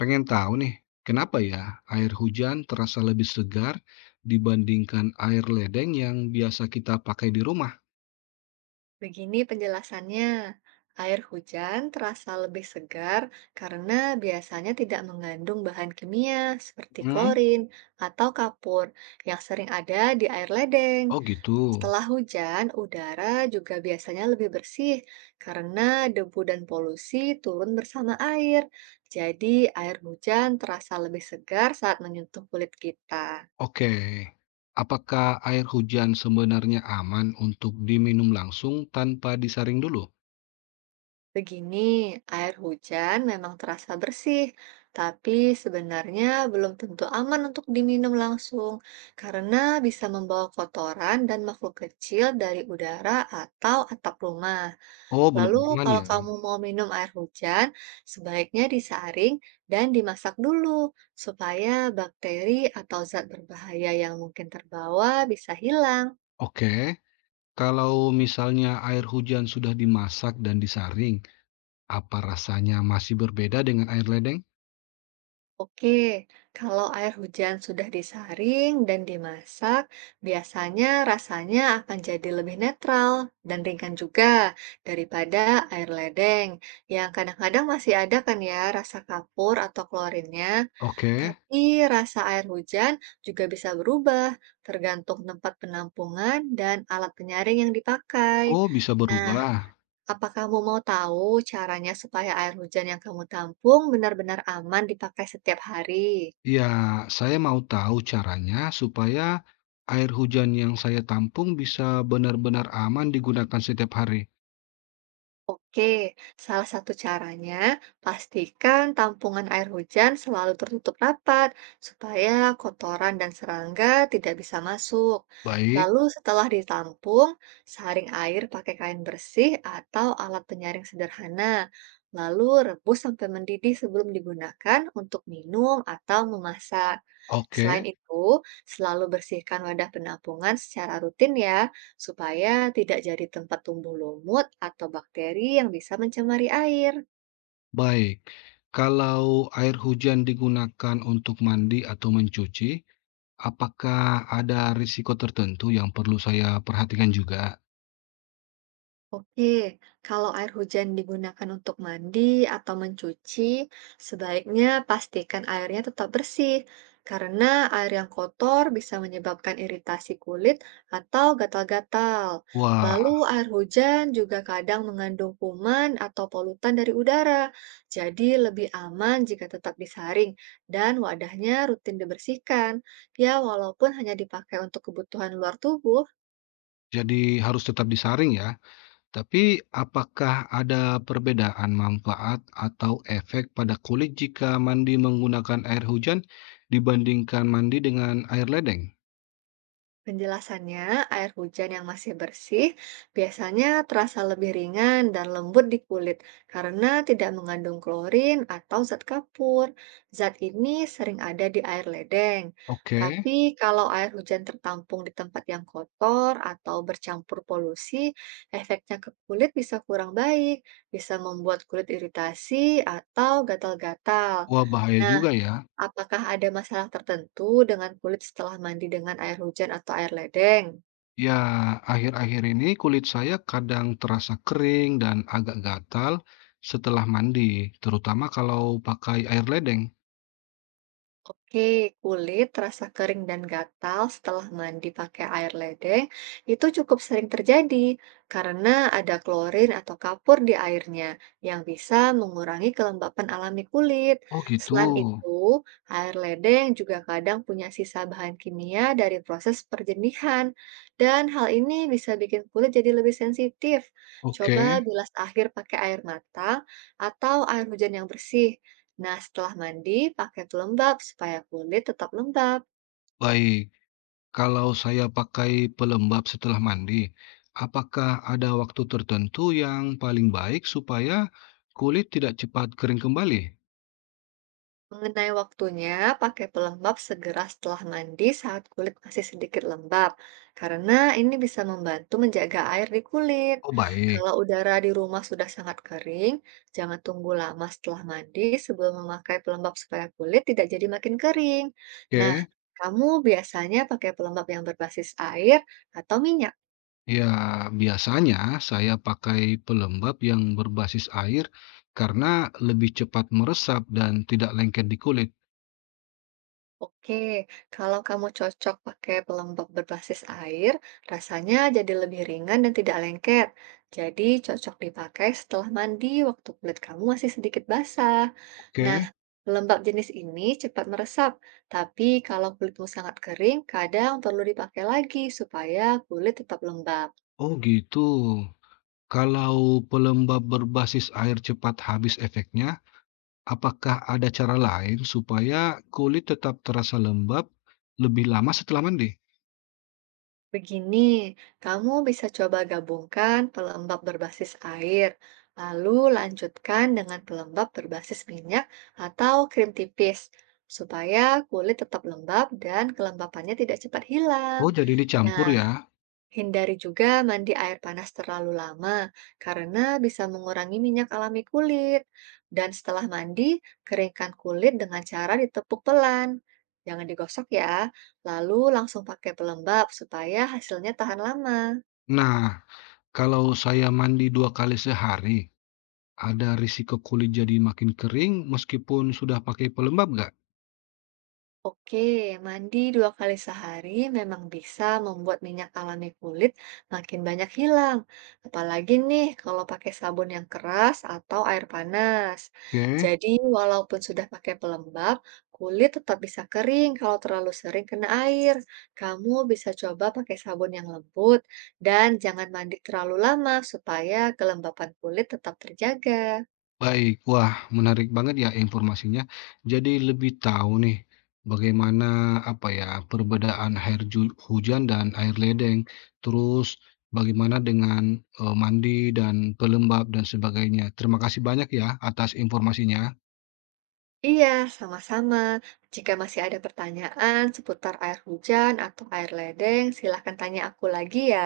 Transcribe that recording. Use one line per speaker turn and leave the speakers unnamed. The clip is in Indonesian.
Pengen tahu nih, kenapa ya air hujan terasa lebih segar dibandingkan air ledeng yang biasa kita pakai di rumah?
Begini penjelasannya, air hujan terasa lebih segar karena biasanya tidak mengandung bahan kimia seperti
Hmm.
klorin atau kapur yang sering ada di air ledeng.
Oh gitu.
Setelah hujan, udara juga biasanya lebih bersih karena debu dan polusi turun bersama air. Jadi, air hujan terasa lebih segar saat menyentuh kulit kita.
Oke. Apakah air hujan sebenarnya aman untuk diminum langsung tanpa disaring dulu?
Begini, air hujan memang terasa bersih, tapi sebenarnya belum tentu aman untuk diminum langsung karena bisa membawa kotoran dan makhluk kecil dari udara atau atap rumah.
Oh, belum
Lalu,
aman
kalau
ya.
kamu mau minum air hujan, sebaiknya disaring dan dimasak dulu supaya bakteri atau zat berbahaya yang mungkin terbawa bisa hilang.
Oke. Kalau misalnya air hujan sudah dimasak dan disaring, apa rasanya masih berbeda dengan air ledeng?
Oke, kalau air hujan sudah disaring dan dimasak, biasanya rasanya akan jadi lebih netral dan ringan juga daripada air ledeng yang kadang-kadang masih ada kan ya rasa kapur atau klorinnya.
Oke.
Tapi rasa air hujan juga bisa berubah tergantung tempat penampungan dan alat penyaring yang dipakai.
Oh, bisa
Nah,
berubah.
apa kamu mau tahu caranya supaya air hujan yang kamu tampung benar-benar aman dipakai setiap hari?
Ya, saya mau tahu caranya supaya air hujan yang saya tampung bisa benar-benar aman digunakan setiap hari.
Oke, salah satu caranya pastikan tampungan air hujan selalu tertutup rapat supaya kotoran dan serangga tidak bisa masuk.
Baik,
Lalu setelah ditampung, saring air pakai kain bersih atau alat penyaring sederhana. Lalu rebus sampai mendidih sebelum digunakan untuk minum atau memasak.
oke,
Selain itu, selalu bersihkan wadah penampungan secara rutin ya, supaya tidak jadi tempat tumbuh lumut atau bakteri yang bisa mencemari air.
baik. Kalau air hujan digunakan untuk mandi atau mencuci, apakah ada risiko tertentu yang perlu saya perhatikan juga?
Oke, kalau air hujan digunakan untuk mandi atau mencuci, sebaiknya pastikan airnya tetap bersih, karena air yang kotor bisa menyebabkan iritasi kulit atau gatal-gatal.
Wah,
Lalu, air hujan juga kadang mengandung kuman atau polutan dari udara, jadi lebih aman jika tetap disaring dan wadahnya rutin dibersihkan. Ya, walaupun hanya dipakai untuk kebutuhan luar tubuh.
jadi harus tetap disaring ya. Tapi, apakah ada perbedaan manfaat atau efek pada kulit jika mandi menggunakan air hujan dibandingkan mandi dengan air ledeng?
Penjelasannya, air hujan yang masih bersih biasanya terasa lebih ringan dan lembut di kulit karena tidak mengandung klorin atau zat kapur. Zat ini sering ada di air ledeng.
Oke,
Tapi kalau air hujan tertampung di tempat yang kotor atau bercampur polusi, efeknya ke kulit bisa kurang baik, bisa membuat kulit iritasi atau gatal-gatal.
wah bahaya
Nah,
juga ya.
apakah ada masalah tertentu dengan kulit setelah mandi dengan air hujan atau air ledeng?
Ya, akhir-akhir ini kulit saya kadang terasa kering dan agak gatal setelah mandi, terutama kalau pakai air ledeng.
Oke, kulit terasa kering dan gatal setelah mandi pakai air ledeng itu cukup sering terjadi karena ada klorin atau kapur di airnya yang bisa mengurangi kelembapan alami kulit.
Oh gitu.
Selain itu, air ledeng juga kadang punya sisa bahan kimia dari proses perjenihan dan hal ini bisa bikin kulit jadi lebih sensitif.
Oke,
Coba bilas akhir pakai air mata atau air hujan yang bersih. Nah, setelah mandi, pakai pelembab supaya kulit tetap lembab.
baik. Kalau saya pakai pelembab setelah mandi, apakah ada waktu tertentu yang paling baik supaya kulit tidak cepat kering kembali?
Mengenai waktunya, pakai pelembab segera setelah mandi saat kulit masih sedikit lembab, karena ini bisa membantu menjaga air di kulit.
Oh, baik.
Kalau udara di rumah sudah sangat kering, jangan tunggu lama setelah mandi sebelum memakai pelembab supaya kulit tidak jadi makin kering. Nah,
Oke.
kamu biasanya pakai pelembab yang berbasis air atau minyak?
Ya, biasanya saya pakai pelembab yang berbasis air karena lebih cepat meresap dan tidak lengket di kulit.
Oke, kalau kamu cocok pakai pelembab berbasis air, rasanya jadi lebih ringan dan tidak lengket. Jadi cocok dipakai setelah mandi waktu kulit kamu masih sedikit basah. Nah,
Oke.
pelembab jenis ini cepat meresap, tapi kalau kulitmu sangat kering, kadang perlu dipakai lagi supaya kulit tetap lembab.
Oh, gitu. Kalau pelembab berbasis air cepat habis efeknya, apakah ada cara lain supaya kulit tetap terasa lembab lebih lama setelah mandi?
Begini, kamu bisa coba gabungkan pelembab berbasis air, lalu lanjutkan dengan pelembab berbasis minyak atau krim tipis, supaya kulit tetap lembab dan kelembapannya tidak cepat hilang.
Oh, jadi dicampur
Nah,
ya?
hindari juga mandi air panas terlalu lama karena bisa mengurangi minyak alami kulit. Dan setelah mandi, keringkan kulit dengan cara ditepuk pelan. Jangan digosok ya, lalu langsung pakai pelembab supaya hasilnya tahan lama.
Nah, kalau saya mandi dua kali sehari, ada risiko kulit jadi makin kering meskipun sudah pakai pelembab nggak?
Oke, mandi dua kali sehari memang bisa membuat minyak alami kulit makin banyak hilang. Apalagi nih kalau pakai sabun yang keras atau air panas.
Oke.
Jadi, walaupun sudah pakai pelembab, kulit tetap bisa kering kalau terlalu sering kena air. Kamu bisa coba pakai sabun yang lembut dan jangan mandi terlalu lama supaya kelembapan kulit tetap terjaga.
Baik, wah menarik banget ya informasinya. Jadi lebih tahu nih bagaimana apa ya perbedaan air hujan dan air ledeng. Terus bagaimana dengan mandi dan pelembab dan sebagainya. Terima kasih banyak ya atas informasinya.
Iya, sama-sama. Jika masih ada pertanyaan seputar air hujan atau air ledeng, silahkan tanya aku lagi ya.